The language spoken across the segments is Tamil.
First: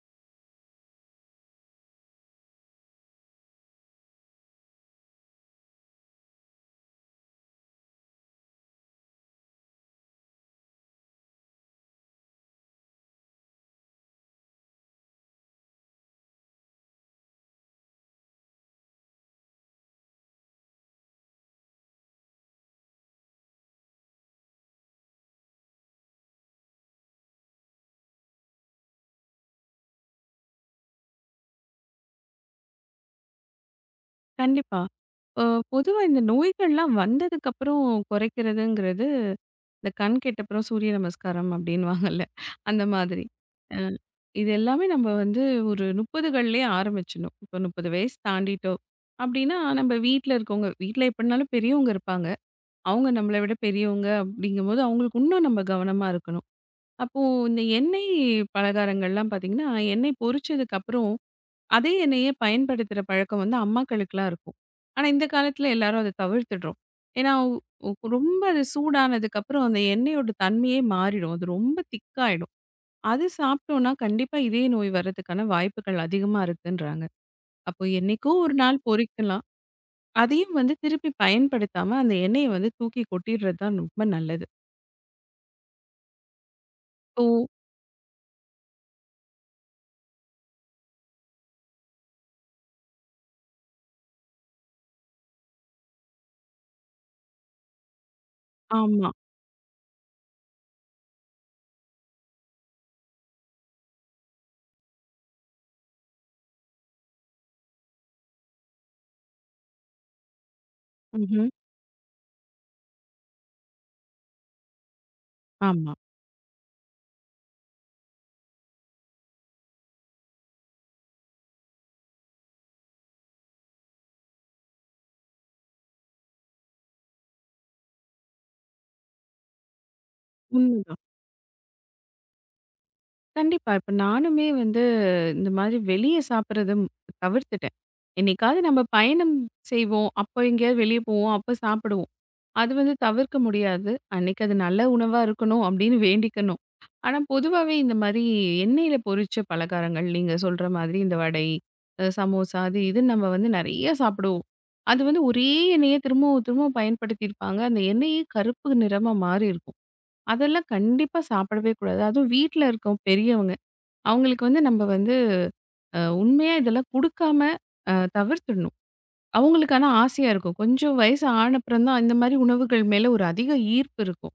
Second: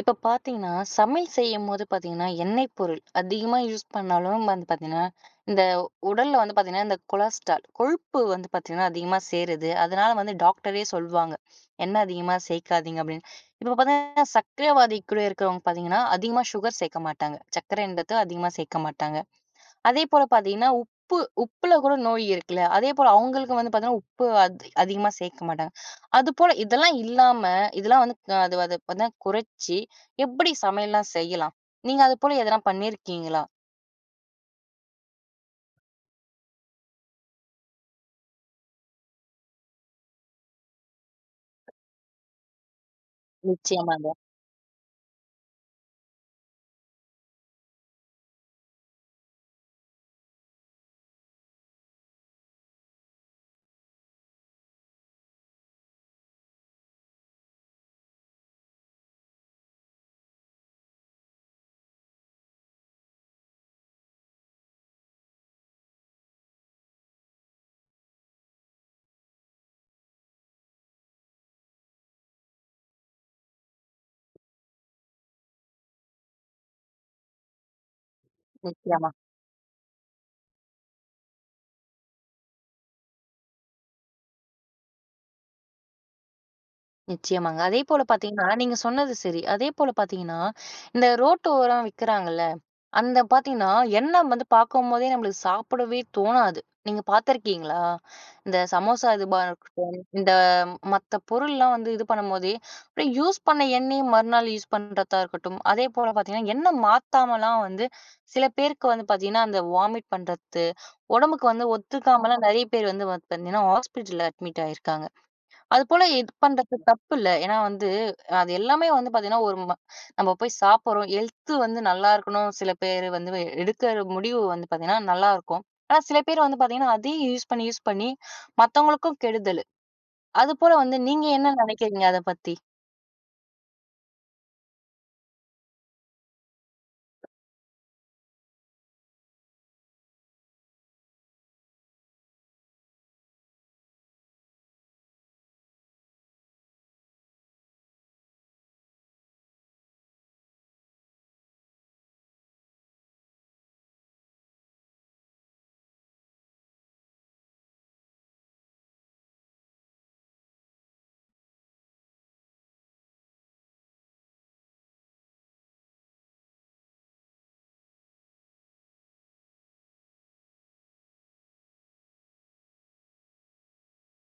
இப்ப பாத்தீங்கன்னா, சமையல் செய்யும்போது பாத்தீங்கன்னா, எண்ணெய் பொருள் அதிகமா யூஸ் பண்ணாலும் வந்து பாத்தீங்கன்னா, இந்த உடல்ல வந்து பாத்தீங்கன்னா, இந்த கொலஸ்ட்ரால் கொழுப்பு வந்து பாத்தீங்கன்னா, அதிகமா சேருது. அதனால வந்து டாக்டரே சொல்வாங்க. எண்ணெய் அதிகமா சேர்க்காதீங்க அப்படின்னு. இப்ப பாத்தீங்கன்னா, சர்க்கரைவாதி கூட இருக்கிறவங்க பாத்தீங்கன்னா, அதிகமா சுகர் சேர்க்க மாட்டாங்க. சர்க்கரைன்றது அதிகமா சேர்க்க மாட்டாங்க. அதே போல பார்த்தீங்கன்னா, உப்பு உப்புல கூட நோய் இருக்குல்ல. அதே போல அவங்களுக்கு வந்து பார்த்தீங்கன்னா, உப்பு அது அதிகமா சேர்க்க மாட்டாங்க. அதுபோல இதெல்லாம் இல்லாம, இதெல்லாம் வந்து அது அது வந்து குறைச்சு எப்படி சமையல்லாம் செய்யலாம்? நீங்க அது போல எதனா பண்ணியிருக்கீங்களா? கண்டிப்பா. இப்போ பொதுவா இந்த நோய்கள்லாம் வந்ததுக்கப்புறம் குறைக்கிறதுங்கிறது, இந்த கண் கெட்டப்புறம் சூரிய நமஸ்காரம் அப்படின்னுவாங்கல்ல, அந்த மாதிரி. அ நிச்சயமாங்க. இது எல்லாமே நம்ம வந்து ஒரு 30கள்லயே ஆரம்பிச்சுடணும். இப்போ 30 வயசு தாண்டிட்டோம் அப்படின்னா, நம்ம வீட்ல இருக்கவங்க வீட்ல எப்படினாலும் பெரியவங்க இருப்பாங்க. அவங்க நம்மள விட பெரியவங்க அப்படிங்கும்போது, அவங்களுக்கு இன்னும் நம்ம கவனமா இருக்கணும். அப்போ இந்த எண்ணெய் பலகாரங்கள்லாம் பார்த்தீங்கன்னா, எண்ணெய் பொரிச்சதுக்கப்புறம் அதே எண்ணெயே பயன்படுத்துற பழக்கம் வந்து அம்மாக்களுக்குலாம் இருக்கும். ஆனா, இந்த காலத்துல எல்லாரும் அத தவிர்த்துடுறோம். ஏன்னா, உ உ- ரொம்ப அது சூடானதுக்கு அப்புறம் அந்த எண்ணெயோட தன்மையே மாறிடும். அது ரொம்ப திக்காயிடும். அது சாப்பிட்டோம்னா கண்டிப்பா இதய நோய் வர்றதுக்கான வாய்ப்புகள் அதிகமா இருக்குன்றாங்க. அப்போ என்னைக்கோ ஒரு நாள் நிச்சயமா, பொரிக்கலாம். அதையும் வந்து திருப்பி பயன்படுத்தாம அந்த எண்ணெய வந்து தூக்கி கொட்டிடுறது தான் ரொம்ப நல்லது. ஓ! நிச்சயமாங்க. அதே போல பார்த்தீங்கன்னா, நீங்க சொன்னது சரி. அதே போல பார்த்தீங்கன்னா, இந்த ரோட்டு ஓரம் விக்கிறாங்கல்ல. அந்த பார்த்தீங்கன்னா, எண்ணெய் வந்து பார்க்கும்போதே நம்மளுக்கு சாப்பிடவே தோணாது. நீங்க பார்த்துருக்கீங்களா? இந்த சமோசா ஆமா. இதுவா இருக்கட்டும், இந்த மத்த பொருள்லாம் வந்து இது பண்ணும்போதே, அப்படியே யூஸ் பண்ண எண்ணெய மறுநாள் யூஸ் பண்றதா இருக்கட்டும், அதேபோல பார்த்தீங்கன்னா, எண்ணெய் மாத்தாமலாம் வந்து சில பேருக்கு வந்து பார்த்தீங்கன்னா, அந்த வாமிட் பண்றது, உடம்புக்கு ம்ஹ்ம். வந்து ஒத்துக்காமலாம் நெறைய பேர் வந்து பார்த்தீங்கன்னா, ஹாஸ்பிட்டல்ல அட்மிட் ஆயிருக்காங்க. ஆமா. அதுபோல இது பண்றது தப்பில்ல. ஏன்னா வந்து, அது எல்லாமே வந்து பார்த்தீங்கன்னா, ஒரு ம நம்ம போய் சாப்பிடுறோம். ஹெல்த் வந்து நல்லா இருக்கணும். சில பேர் வந்து எடுக்கிற முடிவு வந்து பார்த்தீங்கன்னா, நல்லா இருக்கும். ஆனா சில பேர் வந்து பார்த்தீங்கன்னா, அதையும் யூஸ் பண்ணி, யூஸ் பண்ணி மத்தவங்களுக்கும் கெடுதல். அதுபோல வந்து உண்மதான். நீங்க என்ன நினைக்கிறீங்க அத பத்தி? கண்டிப்பா. இப்ப நானுமே வந்து இந்த மாதிரி வெளிய சாப்பிடுறத தவிர்த்துட்டேன். என்னைக்காவது நம்ம பயணம் செய்வோம். அப்போ எங்கேயாவது வெளிய போவோம். அப்ப சாப்பிடுவோம். அது வந்து தவிர்க்க முடியாது. அன்னைக்கு அது நல்ல உணவா இருக்கணும் அப்படின்னு வேண்டிக்கணும். ஆனா பொதுவாவே இந்த மாதிரி எண்ணெயில பொரிச்ச பலகாரங்கள் நீங்க சொல்ற மாதிரி இந்த வடை, சமோசா அது இதுன்னு நம்ம வந்து நெறைய சாப்பிடுவோம். அது வந்து ஒரே எண்ணெய திரும்பவும் திரும்பவும் பயன்படுத்தியிருப்பாங்க. அந்த எண்ணெயே கருப்பு நிறமா மாறி இருக்கும். அதெல்லாம் கண்டிப்பா சாப்பிடவே கூடாது. அதுவும் வீட்ல இருக்கோம் பெரியவங்க. அவங்களுக்கு வந்து நம்ம வந்து உண்மையா இதெல்லாம் குடுக்காம தவிர்த்துடணும். அவங்களுக்கு ஆனா ஆசையா இருக்கும். கொஞ்சம் வயசு ஆன அப்புறம் தான் இந்த மாரி உணவுகள் மேல ஒரு அதிக ஈர்ப்பு இருக்கும்.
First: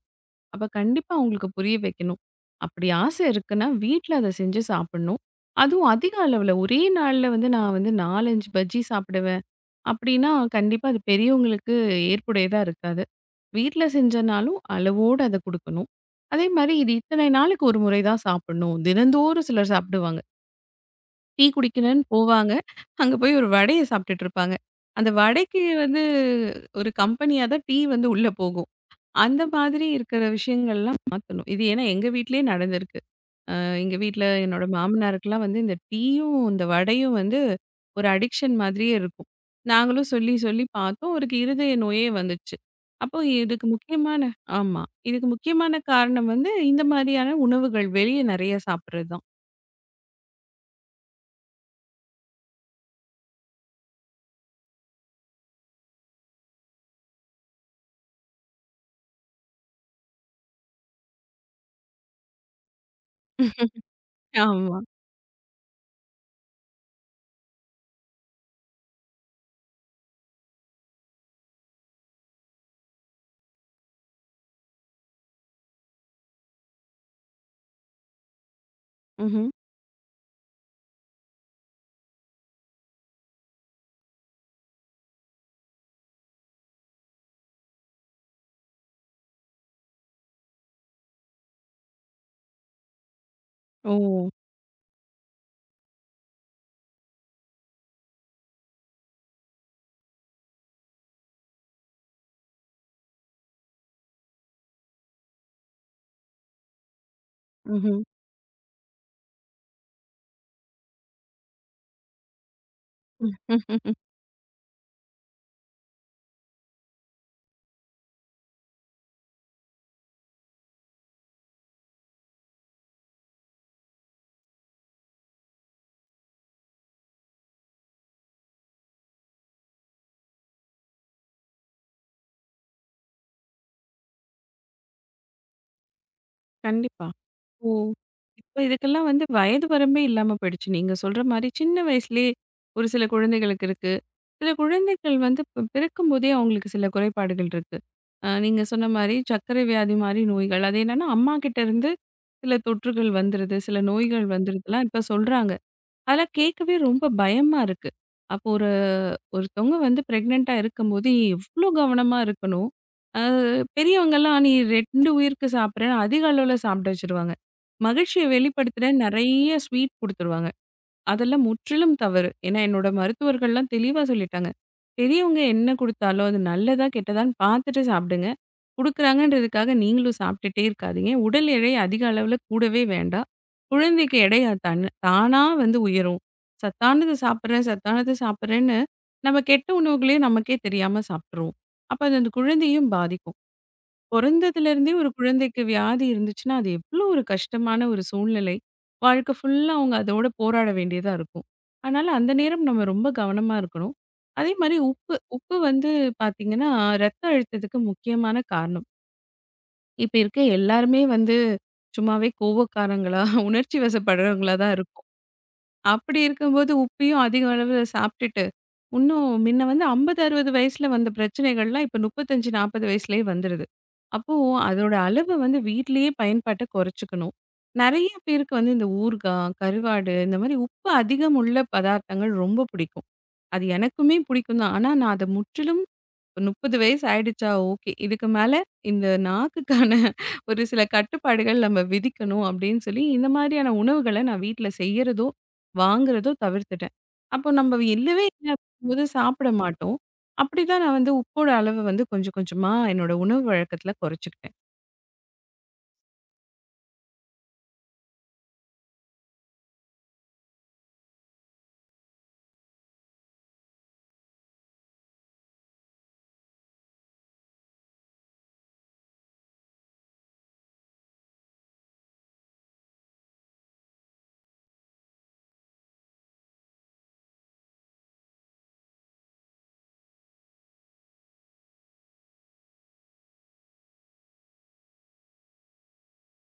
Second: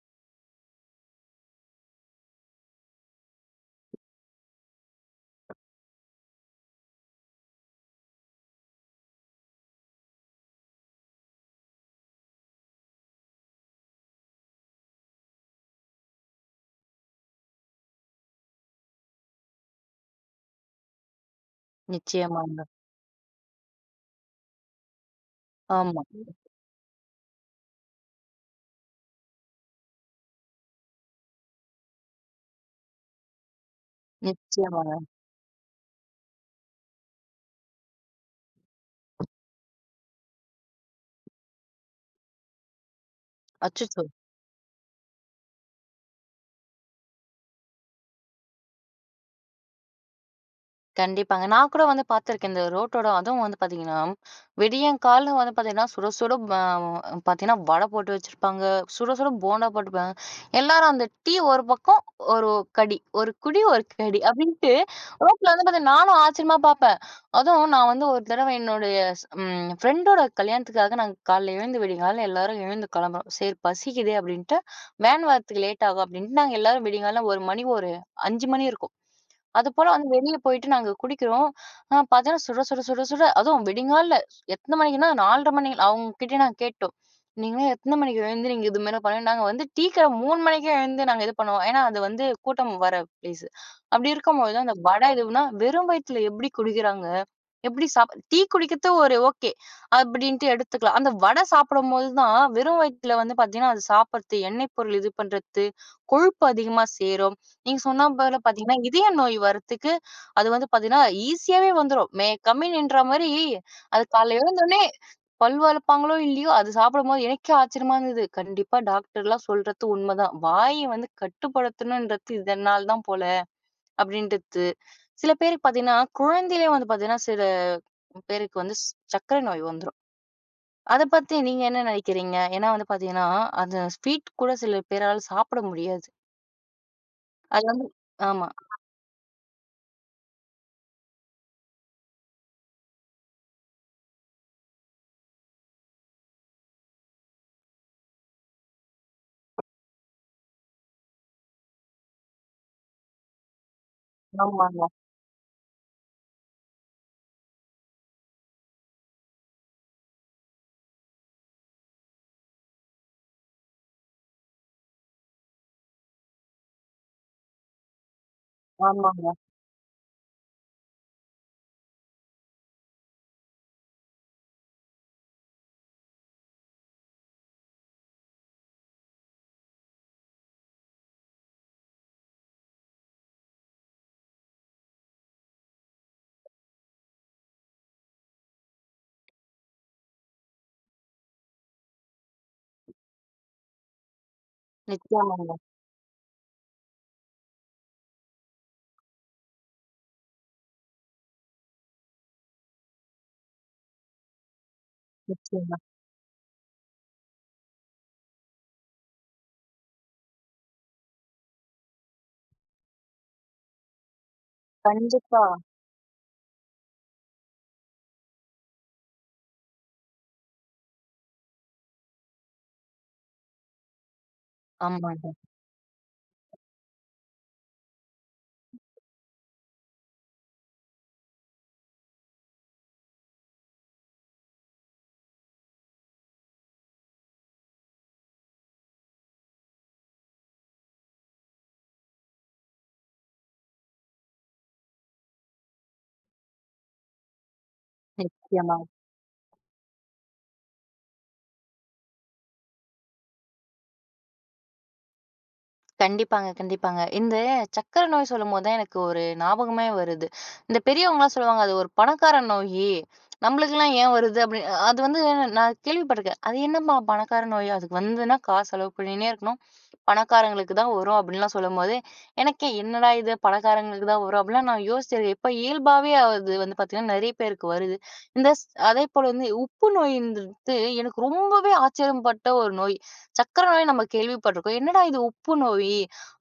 அப்ப கண்டிப்பா அவங்களுக்கு புரிய வைக்கணும். அப்படி ஆசை இருக்குன்னா, வீட்ல அத செஞ்சு சாப்பிடணும். அதுவும் அதிக அளவுல ஒரே நாள்ல வந்து நான் வந்து 4, 5 பஜ்ஜி சாப்பிடுவேன் அப்படின்னா, கண்டிப்பா அது பெரியவங்களுக்கு ஏற்புடையதா இருக்காது. வீட்ல செஞ்சனாலும் அளவோட அத குடுக்கணும். அதே மாரி இது இத்தனை நாளுக்கு ஒரு முறை தான் சாப்பிடணும். தினந்தோறும் சிலர் சாப்பிடுவாங்க. டீ குடிக்கிறேன்னு போவாங்க. நிச்சயமாங்க. அங்க போய் ஒரு வடைய சாப்பிட்டுட்டு இருப்பாங்க. அந்த வடைக்கு வந்து ஆமா. ஒரு கம்பெனியா தான் டீ வந்து உள்ள போகும். அந்த மாதிரி இருக்கிற விஷயங்கள்லாம் மாத்தணும். இது ஏன்னா எங்க வீட்லயே நடந்திருக்கு. எங்க வீட்ல என்னோட நிச்சயமாங்க. மாமனாருக்கெல்லாம் வந்து இந்த டீயும், இந்த வடையும் வந்து ஒரு அடிக்ஷன் மாதிரியே இருக்கும். நாங்களும் சொல்லி சொல்லி பார்த்தோம். அவருக்கு இருதய நோயே வந்துச்சு. அப்போ இதுக்கு அச்சச்சோ! முக்கியமான ஆமா. இதுக்கு முக்கியமான காரணம் வந்து இந்த மாதிரியான உணவுகள் வெளிய நெறைய சாப்பிடுறது தான். கண்டிப்பாங்க. நான் கூட வந்து பார்த்துருக்கேன். இந்த ரோட்டோட அதுவும் வந்து பார்த்தீங்கன்னா, விடியங்காலைல வந்து பார்த்தீங்கன்னா, சுட சுட ப பார்த்தீங்கன்னா, வடை போட்டு வச்சிருப்பாங்க. சுட சுட போண்டா போட்டுருப்பாங்க. எல்லாரும் அந்த டீ ஒரு பக்கம், ஒரு கடி. ஒரு குடி, ஒரு கடி அப்டின்ட்டு ஆமா. ரோட்ல வந்து பார்த்தீங்கன்னா, நானும் ஆச்சரியமா பார்ப்பேன். அதுவும் நான் வந்து ஒரு தடவ என்னுடைய ஸ் ம் ஃப்ரெண்டோட கல்யாணத்துக்காக நாங்க காலைல எழுந்து விடியங்காலைல எல்லாரும் எழுந்து கிளம்புறோம். "சரி பசிக்குதே" அப்டின்ட்டு, வேன் வரதுக்கு லேட் ஆகும் அப்டின்ட்டு, நாங்க எல்லாரும் விடியங்காலைல 1 மணி ஒரு 5 மணி இருக்கும். ம்ஹ்ம். அதுபோல வந்து வெளிய போயிட்டு நாங்க குடிக்கிறோம். ஆ பார்த்தா சுட, சுட, சுட, சுட அதுவும் விடிங்கால்ல எத்தன மணிக்குன்னா 4:30 மணி அவங்க கிட்ட நாங்க கேட்டோம். நீங்கலாம் எத்தன மணிக்கு எழுந்து நீங்க இது மாரி பண்ண நாங்க வந்து டீ கடை 3 மணிக்கே எழுந்து நாங்க இது பண்ணுவோம். ஏன்னா, அது வந்து கூட்டம் வர பிளேஸ். ஓ! அப்படி இருக்கும்போது அந்த வடை இதுவுனா வெறும் வயித்துல எப்படி குடிக்கிறாங்க? எப்படி சாப் டீ குடிக்கிறது ஒரு ஓகே. அப்படின்ட்டு எடுத்துக்கலாம். அந்த வடை சாப்பிடும்போது தான் வெறும் வயித்துல வந்து பார்த்தீங்கன்னா, அது சாப்பிடுறது, எண்ணெய் பொருள் இது பண்றது, கொழுப்பு அதிகமா சேரும். நீங்க ம்ஹ்ம். சொன்ன போல பார்த்தீங்கன்னா, இதய நோய் வரதுக்கு அது வந்து பார்த்தீங்கன்னா, ஈஸியாவே வந்துரும். மே கம்மின்ன்ற மாரி அது காலைல எழுந்தோனே பல் வளப்பாங்களோ இல்லையோ, அது சாப்பிடும்போது எனக்கே ஆச்சரியமா இருந்தது. கண்டிப்பா டாக்டர்லாம் சொல்றது உண்மதான். வாய வந்து கட்டுப்படுத்தணுன்றது இதனால தான் போல அப்படின்றது. சில பேருக்கு பார்த்தீங்கன்னா, குழந்தையிலே வந்து பார்த்தீங்கன்னா, சில பேருக்கு வந்து சர்க்கரை நோய் வந்துரும். அத பத்தி நீங்க என்ன நினைக்கிறீங்க? ஏன்னா வந்து பார்த்தீங்கன்னா, அந்த ஸ்வீட் கூட சில பேரால சாப்பிட முடியாது. கண்டிப்பா. அது ஓ! வந்து ஆமா. இப்ப இதுக்கெல்லாம் வந்து வயது வரம்பே இல்லாம போயிடுச்சு. நீங்க சொல்ற மாரி சின்ன வயசுலயே ஒரு சில குழந்தைகளுக்கு இருக்கு. சில குழந்தைகள் வந்து பிறக்கும்போதே அவங்களுக்கு சில குறைபாடுகள் இருக்கு. நீங்க சொன்ன மாரி சர்க்கரை வியாதி மாரி நோய்கள். அது என்னன்னா அம்மா கிட்ட இருந்து சில தொற்றுகள் வந்துருது, சில நோய்கள் ஆமாங்க, வந்துருதுலாம் இப்ப சொல்றாங்க. அதெல்லாம் கேட்கவே ரொம்ப பயமா இருக்கு. அப்போ ஒருத்தவங்க வந்து பிரெக்னென்ட்டா இருக்கும்போது எவ்ளோ கவனமா இருக்கணும். அ பெரியவங்கலாம் நீ 2 உயிருக்கு சாப்பிடுறேன்னு அதிக அளவுல சாப்பிட வச்சுருவாங்க. மகிழ்ச்சிய வெளிப்படுத்துற ஆமாங்க. நெறைய ஸ்வீட் குடுத்துருவாங்க. அதெல்லாம் முற்றிலும் தவறு. ஏன்னா, என்னோட மருத்துவர்கள்லாம் தெளிவா சொல்லிட்டாங்க. பெரியவங்க என்ன குடுத்தாலும் அது நல்லதா, கெட்டதான்னு பார்த்துட்டு சாப்பிடுங்க. குடுக்குறாங்கன்றதுக்காக நீங்களும் சாப்பிட்டுட்டே இருக்காதீங்க. உடல் எடை அதிக அளவுல கூடவே வேண்டாம். குழந்தைக்கு எடை அது தன் தானா வந்து உயரும். சத்தானது சாப்பிடுறேன், சத்தானது சாப்பிடுறேன்னு நம்ம கெட்ட உணவுகளே நமக்கே தெரியாம சாப்பிட்டுருவோம். அப்ப அது அந்த குழந்தையும் பாதிக்கும். பொறந்ததுலேருந்தே ஒரு நிச்சயமாங்க, குழந்தைக்கு வியாதி இருந்துச்சுன்னா, அது எவ்ளோ ஒரு கஷ்டமான ஒரு சூழ்நிலை. வாழ்க்கை ஃபுல்லா அவங்க அதோட போராட வேண்டியதா இருக்கும். அதனால அந்த நேரம் நம்ம ரொம்ப கவனமா இருக்கணும். அதே மாரி உப்பு, உப்பு நிச்சயமா. வந்து பார்த்தீங்கன்னா, ரத்த அழுத்தத்துக்கு முக்கியமான காரணம். இப்ப இருக்க எல்லாருமே வந்து சும்மாவே கோவக்காரங்களா, உணர்ச்சி வசப்படுறவங்களா தான் இருக்கோம். கண்டிப்பா. அப்படி இருக்கும்போது உப்பையும் அதிக அளவுல சாப்பிட்டுட்டு, இன்னும் முன்ன வந்து 50, 60 வயசுல வந்த பிரச்சனைகள்லாம் இப்ப 35, 40 வயசுலயே வந்துருது. அப்போ அதோட அளவு ஆமாங்க, வந்து வீட்டிலேயே பயன்பாட்ட குறைச்சுக்கணும். நெறைய பேருக்கு வந்து இந்த ஊறுகாய், கருவாடு இந்த மாதிரி உப்பு அதிகம் உள்ள பதார்த்தங்கள் ரொம்ப பிடிக்கும். அது எனக்குமே பிடிக்கும் தான். ஆனா நான் அத முற்றிலும் 30 வயசு ஆயிடுச்சா ஓகே. இதுக்கு மேல இந்த நாக்குக்கான ஒரு சில கட்டுப்பாடுகள் நம்ம விதிக்கணும் அப்படின்னு சொல்லி, இந்த மாதிரியான உணவுகள நான் வீட்ல செய்யறதோ, வாங்குறதோ தவிர்த்துட்டேன். அப்போ நம்ம இல்லவே இல்ல நிச்சயமா. அப்படிங்கும்போது சாப்பிட மாட்டோம். அப்படிதான் நான் வந்து உப்போட அளவு வந்து கொஞ்சம் கொஞ்சமா என்னோட உணவு வழக்கத்துல குறைச்சுக்கிட்டேன். கண்டிப்பாங்க, கண்டிப்பாங்க. இந்த சர்க்கரை நோய் சொல்லும்போது தான் எனக்கு ஒரு ஞாபகமே வருது. இந்த பெரியவங்கலாம் சொல்லுவாங்க, "அது ஒரு பணக்கார நோயி. நம்மளுக்கெல்லாம் ஏன் வருது?" அப்படி அது வந்து நான் கேள்விப்பட்டுருக்கேன். "அது என்னம்மா பணக்கார நோய்? அதுக்கு வந்ததுன்னா காசு செலவு பண்ணினே இருக்கணும். பணக்காரங்களுக்கு தான் வரும்." அப்படின்லாம் சொல்லும்போது, எனக்கே என்னடா இது பணக்காரங்களுக்கு தான் வரும் அப்படிலாம் நான் யோசிச்சிருக்கேன். இப்ப இயல்பாவே அது வந்து பார்த்தீங்கன்னா, நெறைய பேருக்கு வருது. இந்த ஸ் அதேபோல வந்து உப்பு நோயின்றது எனக்கு ரொம்பவே ஆச்சரியப்பட்ட ஒரு நோய். சர்க்கரை நோய் நம்ம கேள்விப்பட்டிருக்கோம். என்னடா இது உப்பு நோய்?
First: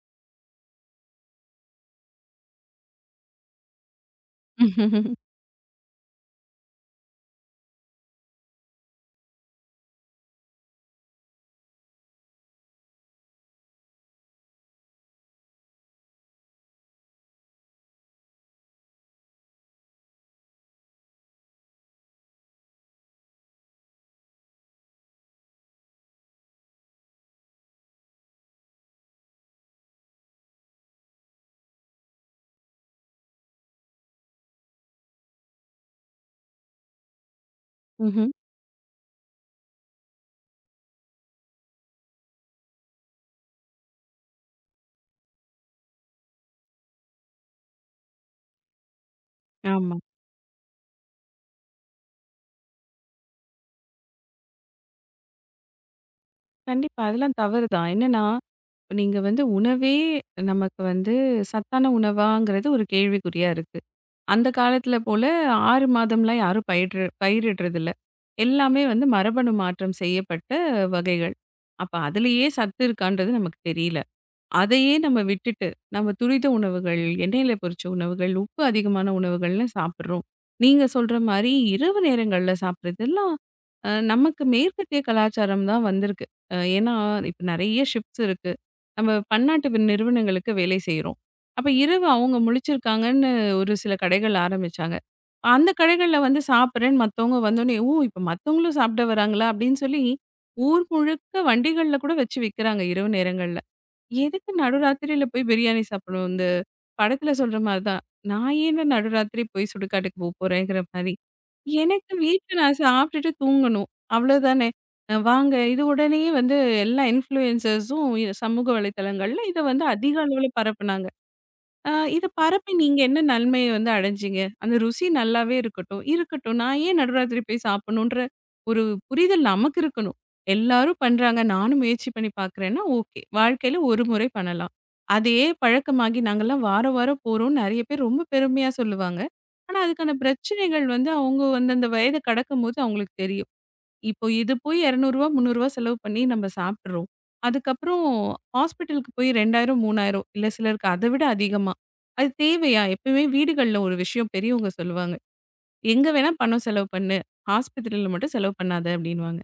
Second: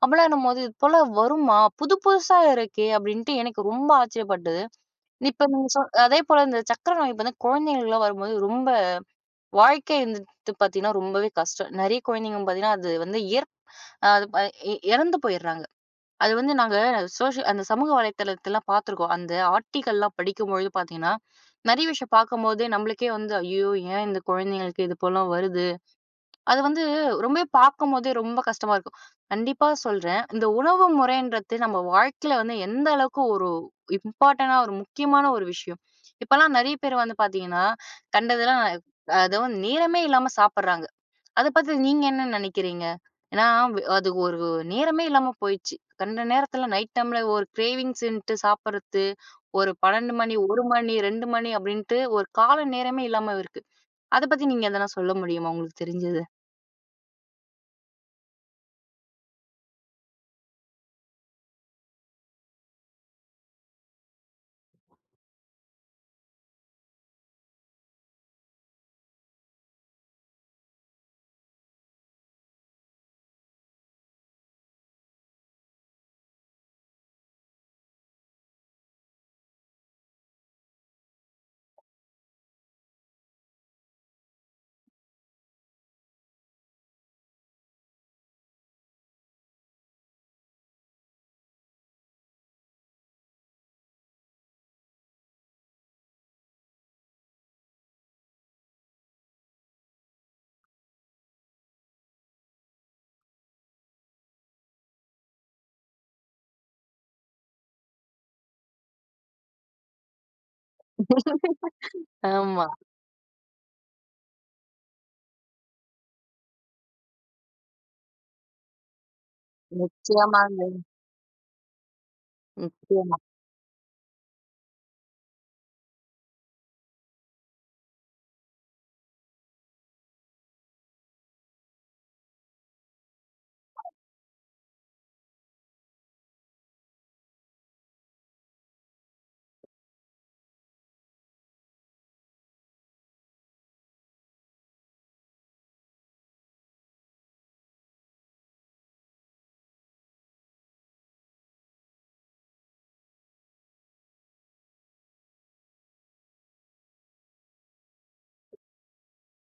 அப்பலாம் என்னும்போது, இது போல வருமா? புது புதுசா இருக்கே! அப்படின்ட்டு எனக்கு ரொம்ப ஆச்சரியப்பட்டது. இப்ப நீங்க சொ அதேபோல இந்த சர்க்கரை நோய் பார்த்தீங்கன்னா, குழந்தைகளுக்குலாம் வரும்போது ரொம்ப வாழ்க்கை வந்துட்டு பார்த்தீங்கன்னா, ரொம்பவே கஷ்டம். நெறைய குழந்தைங்க பார்த்தீங்கன்னா, அது வந்து அ அது ப இறந்து போயிடுறாங்க. அது வந்து நாங்க அந்த சமூக வலைத்தளத்தலாம் பார்த்துருக்கோம். அந்த ஆர்டிக்கள்லாம் படிக்கும்பொழுது பார்த்தீங்கன்னா, நெறைய விஷயம் பார்க்கும்போது நம்மளுக்கே வந்து, ஐயோ! ஏன் இந்த குழந்தைங்களுக்கு இது போலாம் வருது? அது வந்து ரொம்பவே பார்க்கும்போதே ரொம்ப கஷ்டமா இருக்கும். கண்டிப்பா சொல்றேன். இந்த உணவு முறைன்றது நம்ம வாழ்க்கையில வந்து எந்த அளவுக்கு ஒரு ஒரு முக்கியமான ஒரு விஷயம். இப்பலாம் நெறைய பேர் வந்து பார்த்தீங்கன்னா, ம்ஹ்ம். கண்டதெல்லாம் அதுவும் நேரமே இல்லாம சாப்பிடுறாங்க. அத பத்தி நீங்க என்ன நெனைக்கிறீங்க? ஏன்னா வி- அது ஒரு நேரமே இல்லாம போயிடுச்சு. கண்ட நேரத்துல நைட் டைம்ல ஒரு கிரேவிங்ஸ்ன்ட்டு சாப்பிடுறது, ஒரு ஆமா. 12 மணி, 1 மணி, 2 மணி அப்டின்ட்டு ஒரு கால நேரமே இல்லாம இருக்கு. அத பத்தி நீங்க எதனா சொல்ல முடியுமா உங்களுக்கு தெரிஞ்சது? கண்டிப்பா. அதெல்லாம் தவறு தான். என்னன்னா, இப்ப நீங்க வந்து உணவே நமக்கு வந்து சத்தான உணவாங்கிறது ஒரு கேள்விக்குறியா இருக்கு. அந்த காலத்துல போல 6 மாதம்லாம் யாரும் பயிற்று பயிரிடுறதில்ல. எல்லாமே வந்து மரபணு மாற்றம் செய்யப்பட்ட வகைகள். அப்ப அதிலேயே சத்து இருக்கான்றது நமக்கு தெரியல. அதையே நம்ம விட்டுட்டு, நம்ம துரித உணவுகள், எண்ணெயில பொரிச்ச உணவுகள், உப்பு அதிகமான உணவுகள்னு சாப்பிடுறோம். நீங்க சொல்ற மாரி இரவு நேரங்கள்ல சாப்பிடுறதெல்லாம் நமக்கு மேற்கத்திய கலாச்சாரம் தான் வந்திருக்கு. ஏன்னா, இப்ப நெறைய ஷிஃப்ட்ஸ் இருக்கு. நம்ம பன்னாட்டு நிறுவனங்களுக்கு வேலை செய்றோம். அப்ப இரவு அவங்க முழிச்சிருக்காங்கன்னு ஒரு சில கடைகள் ஆரம்பிச்சாங்க. அந்த கடைகள்ல வந்து சாப்பிடுறேன்னு மத்தவங்க வந்தோனே, "ஓ! இப்ப மத்தவங்களும் சாப்பிட வராங்களா?" அப்படின்னு சொல்லி ஊர் முழுக்க வண்டிகள்ல கூட வச்சு விக்கிறாங்க இரவு நேரங்கள்ல. எதுக்கு நடுராத்திரியில போய் பிரியாணி சாப்பிடணும்? இந்த படத்துல சொல்ற மாரி தான். நான் ஏன்டா நடுராத்திரி போய் சுடுகாட்டுக்கு போ போறேங்கிற மாரி. எனக்கு வீட்ல ஆமா. நான் சாப்பிட்டுட்டு தூங்கணும். அவ்வளோதானே. வாங்க இது உடனே வந்து எல்லா இன்ஃப்ளூயன்சர்ஸும் சமூக வலைதளங்கள்ல இத வந்து அதிக அளவுல நிச்சயமாங்க. பரப்புனாங்க. ஆ இத பரப்பி நீங்க நிச்சயமா. என்ன நன்மைய வந்து அடைஞ்சீங்க? அந்த ருசி நல்லாவே இருக்கட்டும். இருக்கட்டும். நான் ஏன் நடுராத்திரி போய் சாப்பிடணுன்ற ஒரு புரிதல் நமக்கு இருக்கணும். எல்லாரும் பண்றாங்க. நானும் முயற்சி பண்ணி பார்க்குறேன்னா, ஓகே. வாழ்க்கையில ஒரு முறை பண்ணலாம். அதே பழக்கமாகி நாங்கலாம் வாரம், வாரம் போறோம்னு நெறைய பேர் ரொம்ப பெருமையா சொல்லுவாங்க. ஆனா, அதுக்கான பிரச்சனைகள் வந்து அவங்க வந்து அந்த வயத கடக்கும்போது அவங்களுக்கு தெரியும். இப்போ இது போய் ரூ. 200 ரூ. 300 செலவு பண்ணி நம்ம சாப்பிட்டுறோம். அதுக்கப்புறம் ஹாஸ்பிட்டலுக்கு போய் 2000 3000 இல்ல சிலருக்கு அத விட அதிகமா. அது தேவையா? எப்பயுமே வீடுகள்ல ஒரு விஷயம் பெரியவங்க சொல்லுவாங்க. எங்க வேணா பணம் செலவு பண்ணு. ஆஸ்பத்திரியில மட்டும் செலவு பண்ணாத அப்படின்னுவாங்க.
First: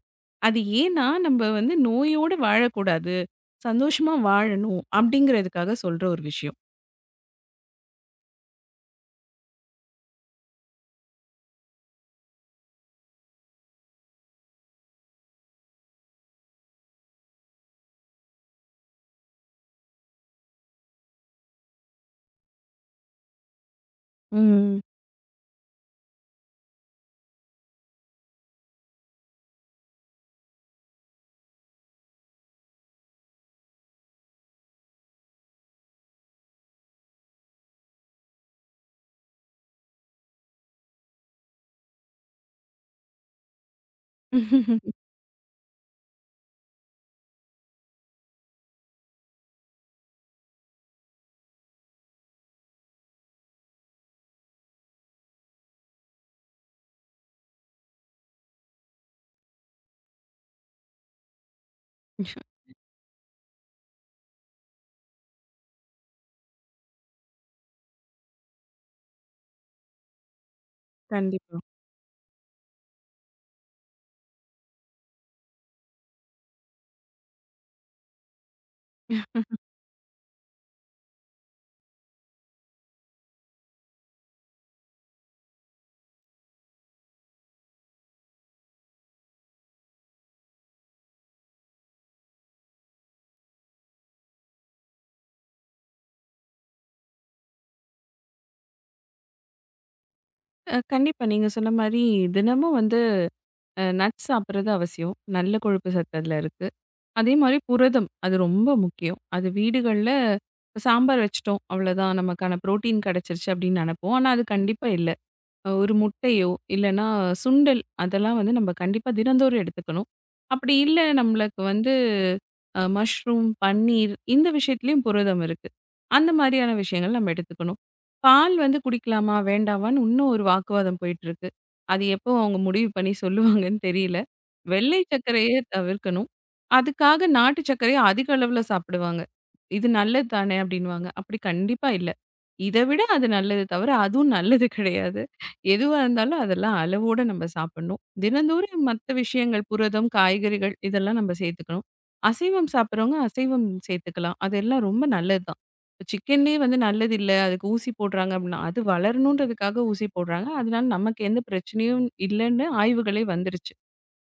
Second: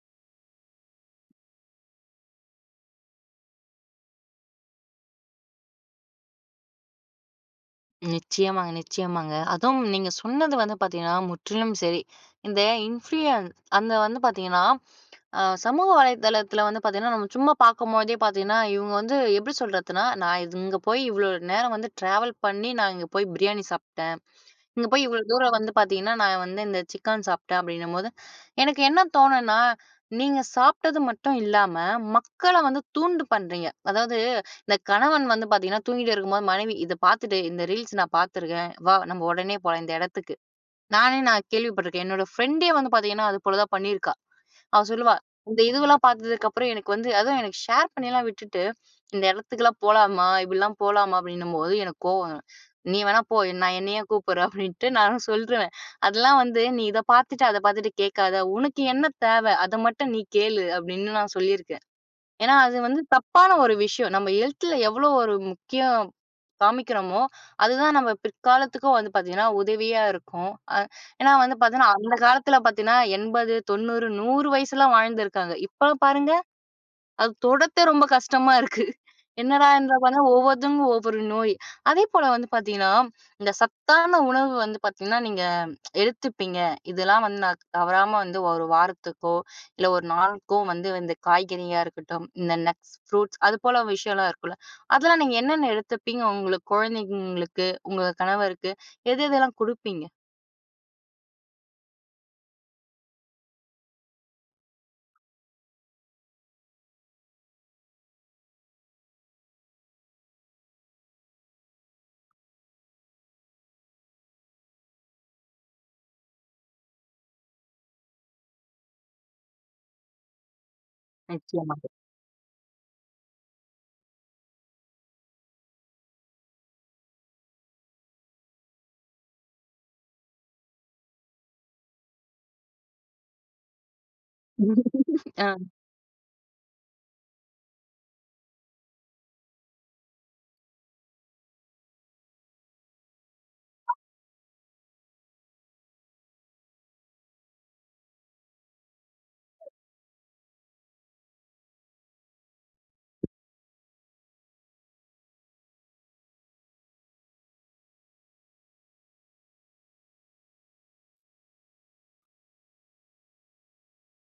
அது ஏன்னா நம்ம வந்து நோயோட வாழக்கூடாது. சந்தோஷமா வாழணும் அப்படிங்கிறதுக்காக சொல்ற ஒரு விஷயம். நிச்சயமாங்க, நிச்சயமாங்க. அதுவும் நீங்க சொன்னது வந்து பார்த்தீங்கன்னா, முற்றிலும் சரி. இந்த இன்ஃப்ளூயன் அந்த வந்து பார்த்தீங்கன்னா, சமூக வலைதளத்தில வந்து பார்த்தீங்கன்னா, நம்ம சும்மா பார்க்கும்போதே பார்த்தீங்கன்னா, இவுங்க வந்து எப்படி சொல்றதுன்னா, நான் இது இங்க போய் இவ்ளோ நேரம் வந்து ட்ராவல் பண்ணி நான் இங்க போய் பிரியாணி சாப்ட்டேன். ம். இங்க போய் இவ்வளோ தூரம் வந்து பார்த்தீங்கன்னா, நான் வந்து இந்த சிக்கன் சாப்பிட்டேன் அப்டின்னும்போது, எனக்கு என்ன தோணும்னா, நீங்க சாப்பிட்டது மட்டும் இல்லாம, மக்கள வந்து தூண்டு பண்றீங்க. அதாவது இந்த கணவன் வந்து பார்த்தீங்கன்னா, தூங்கிட்டு இருக்கும்போது மனைவி, "இத பார்த்துட்டு இந்த ரீல்ஸ் நான் பார்த்துருக்கேன். வா நம்ம உடனே போலாம் இந்த இடத்துக்கு." நான் கேள்விப்பட்டுருக்கேன். என்னோட ஃப்ரெண்டே வந்து பார்த்தீங்கன்னா, அது போல தான் பண்ணியிருக்கா. அவ சொல்லுவா. இந்த இதுவெல்லாம் பார்த்ததுக்கப்புறம் எனக்கு வந்து அதுவும் எனக்கு ஷேர் பண்ணிலாம் விட்டுட்டு, "இந்த இடத்துக்குலாம் போலாமா? இப்படிலாம் போலாமா?" அப்படின்னும்போது எனக்கு கோவம் வரும். "நீ வேணா போ. நான் என்ன ஏன் கூப்பிடுற?" அப்படின்ட்டு நானும் சொல்ருவேன். அதெல்லாம் வந்து, "நீ இத பார்த்துட்டு, அத பார்த்துட்டு கேட்காத. உனக்கு என்ன தேவ? அத மட்டும் நீ கேளு." அப்படின்னு நான் சொல்லியிருக்கேன். ஏன்னா, அது வந்து தப்பான ஒரு விஷயம். நம்ம ஹெல்த்ல எவ்வளோ ஒரு முக்கியம் காமிக்கிறோமோ, அதுதான் நம்ம பிற்காலத்துக்கும் வந்து பார்த்தீங்கன்னா, உதவியா இருக்கும். ஏன்னா வந்து கண்டிப்பா. பார்த்தீங்கன்னா, அந்த காலத்துல பார்த்தீங்கன்னா 80, 90, 100 வயசுலாம் வாழ்ந்திருக்காங்க. இப்ப பாருங்க, அது தொடுறதே ரொம்ப கஷ்டமா இருக்கு. என்னடான்ற பாருங்க ஒவ்வொருத்தவங்க ஒவ்வொரு நோய். அதேபோல வந்து பார்த்தீங்கன்னா, இந்த சத்தான உணவு வந்து பார்த்தீங்கன்னா, நீங்க எடுத்துப்பீங்க. இதெல்லாம் வந்து நான் தவறாம வந்து ஒரு வாரத்துக்கோ, இல்ல ஒரு நாளுக்கோ வந்து இந்த காய்கறியா இருக்கட்டும், இந்த நட்ஸ், ஃப்ரூட்ஸ் அதுபோல விஷயம்லாம் இருக்கும்ல. அதெல்லாம் நீங்க என்னென்ன எடுத்துப்பீங்க? உங்களுக்கு குழந்தைங்களுக்கு, உங்க கணவருக்கு எது எதெல்லாம் குடுப்பீங்க? கண்டிப்பா. நீங்க சொன்ன மாரி தினமும் வந்து நட்ஸ் சாப்பிடுறது அவசியம். நல்ல கொழுப்பு சத்து அதுல இருக்கு. அதே மாரி புரதம். அது ரொம்ப முக்கியம். அது வீடுகள்ல சாம்பார் வச்சுட்டோம். அவ்வளோதான் நமக்கான புரோட்டீன் கிடைச்சிருச்சு அப்படின்னு நெனைப்போம். ஆனா அது கண்டிப்பா இல்ல. ஒரு முட்டையோ, இல்லன்னா சுண்டல் அதெல்லாம் வந்து நம்ம கண்டிப்பா தினந்தோறும் எடுத்துக்கணும். அப்படி இல்ல நம்மளுக்கு நிச்சயமா. வந்து மஷ்ரூம், பன்னீர் இந்த விஷயத்துலயும் புரதம் இருக்கு. அந்த மாதிரியான விஷயங்கள் நம்ம எடுத்துக்கணும். பால் வந்து குடிக்கலாமா? வேண்டாமான்னு இன்னும் ஒரு வாக்குவாதம் போயிட்டுருக்கு. அது எப்போ அவங்க முடிவு பண்ணி சொல்லுவாங்கன்னு தெரியல. வெள்ளை சர்க்கரைய தவிர்க்கணும். அதுக்காக நாட்டு சர்க்கரைய அதிக அளவுல சாப்பிடுவாங்க. இது நல்லது தானே அப்படின்னுவாங்க. அப்படி கண்டிப்பா இல்ல. இத விட அது நல்லது தவிர, அதுவும் நல்லது கிடையாது. எதுவா இருந்தாலும் அதெல்லாம் அளவோட நம்ம சாப்பிடணும். தினந்தோறும் மத்த விஷயங்கள் புரதம், காய்கறிகள் இதெல்லாம் நம்ம சேர்த்துக்கணும். அசைவம் சாப்பிடுறவங்க அசைவம் சேர்த்துக்கலாம். அதெல்லாம் ரொம்ப நல்லது தான். இப்ப சிக்கன்லேயே வந்து நல்லது இல்ல. அதுக்கு ஊசி போடுறாங்க அப்படின்னா, அது வளரணுன்றதுக்காக ஊசி போடுறாங்க. அதனால நமக்கு எந்த பிரச்சனையும் இல்லைன்னு ஆய்வுகளே வந்துருச்சு.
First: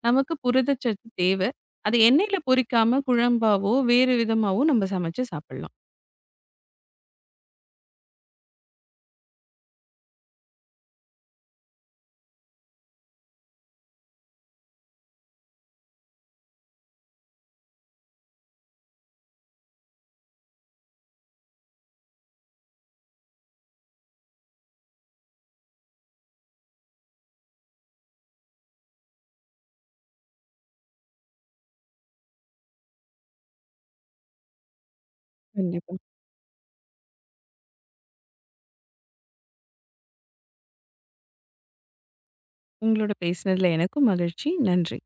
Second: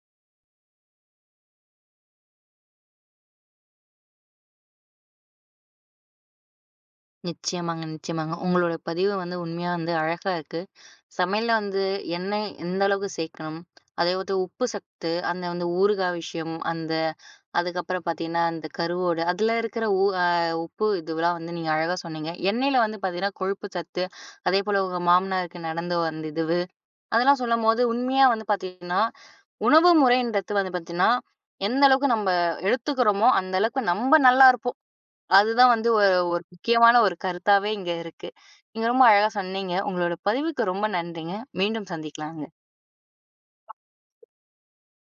நமக்கு புரதச்சத்து தேவை. அது எண்ணெயில பொரிக்காம குழம்பாவோ, வேறு விதமாவோ நம்ம சமைச்சு சாப்பிடலாம். நிச்சயமாங்க, நிச்சயமாங்க. உங்களோட பதிவு வந்து உண்மையா வந்து அழகா இருக்கு. சமையல்ல வந்து எண்ணெய் எந்த அளவுக்கு சேர்க்கணும்? அதே வந்து உப்பு சத்து, அந்த வந்து ஊறுகாய் விஷயம், அந்த அதுக்கப்புறம் பார்த்தீங்கன்னா, அந்த கருவோடு அதில இருக்கிற உ அ உப்பு இதுவெல்லாம் வந்து நீங்க அழகா சொன்னீங்க. எண்ணெயில வந்து பார்த்தீங்கன்னா, கொழுப்பு சத்து, அதேபோல உங்க மாமனாருக்கு நடந்த அந்த இதுவு, அதெல்லாம் சொல்லும்போது உண்மையா வந்து பார்த்தீங்கன்னா, உணவு முறைன்றது வந்து பார்த்தீங்கன்னா, எந்த அளவுக்கு நம்ம எடுத்துக்கிறோமோ, அந்த அளவுக்கு நம்ம நல்லா இருப்போம். அதுதான் வந்து கண்டிப்பா. ஒ ஒரு முக்கியமான ஒரு கருத்தாவே இங்க இருக்கு. நீங்க ரொம்ப அழகா சொன்னீங்க. உங்களோட பதிவுக்கு ரொம்ப நன்றிங்க. மீண்டும் சந்திக்கலாங்க. உங்களோட பேசினதுல எனக்கும் மகிழ்ச்சி. நன்றி.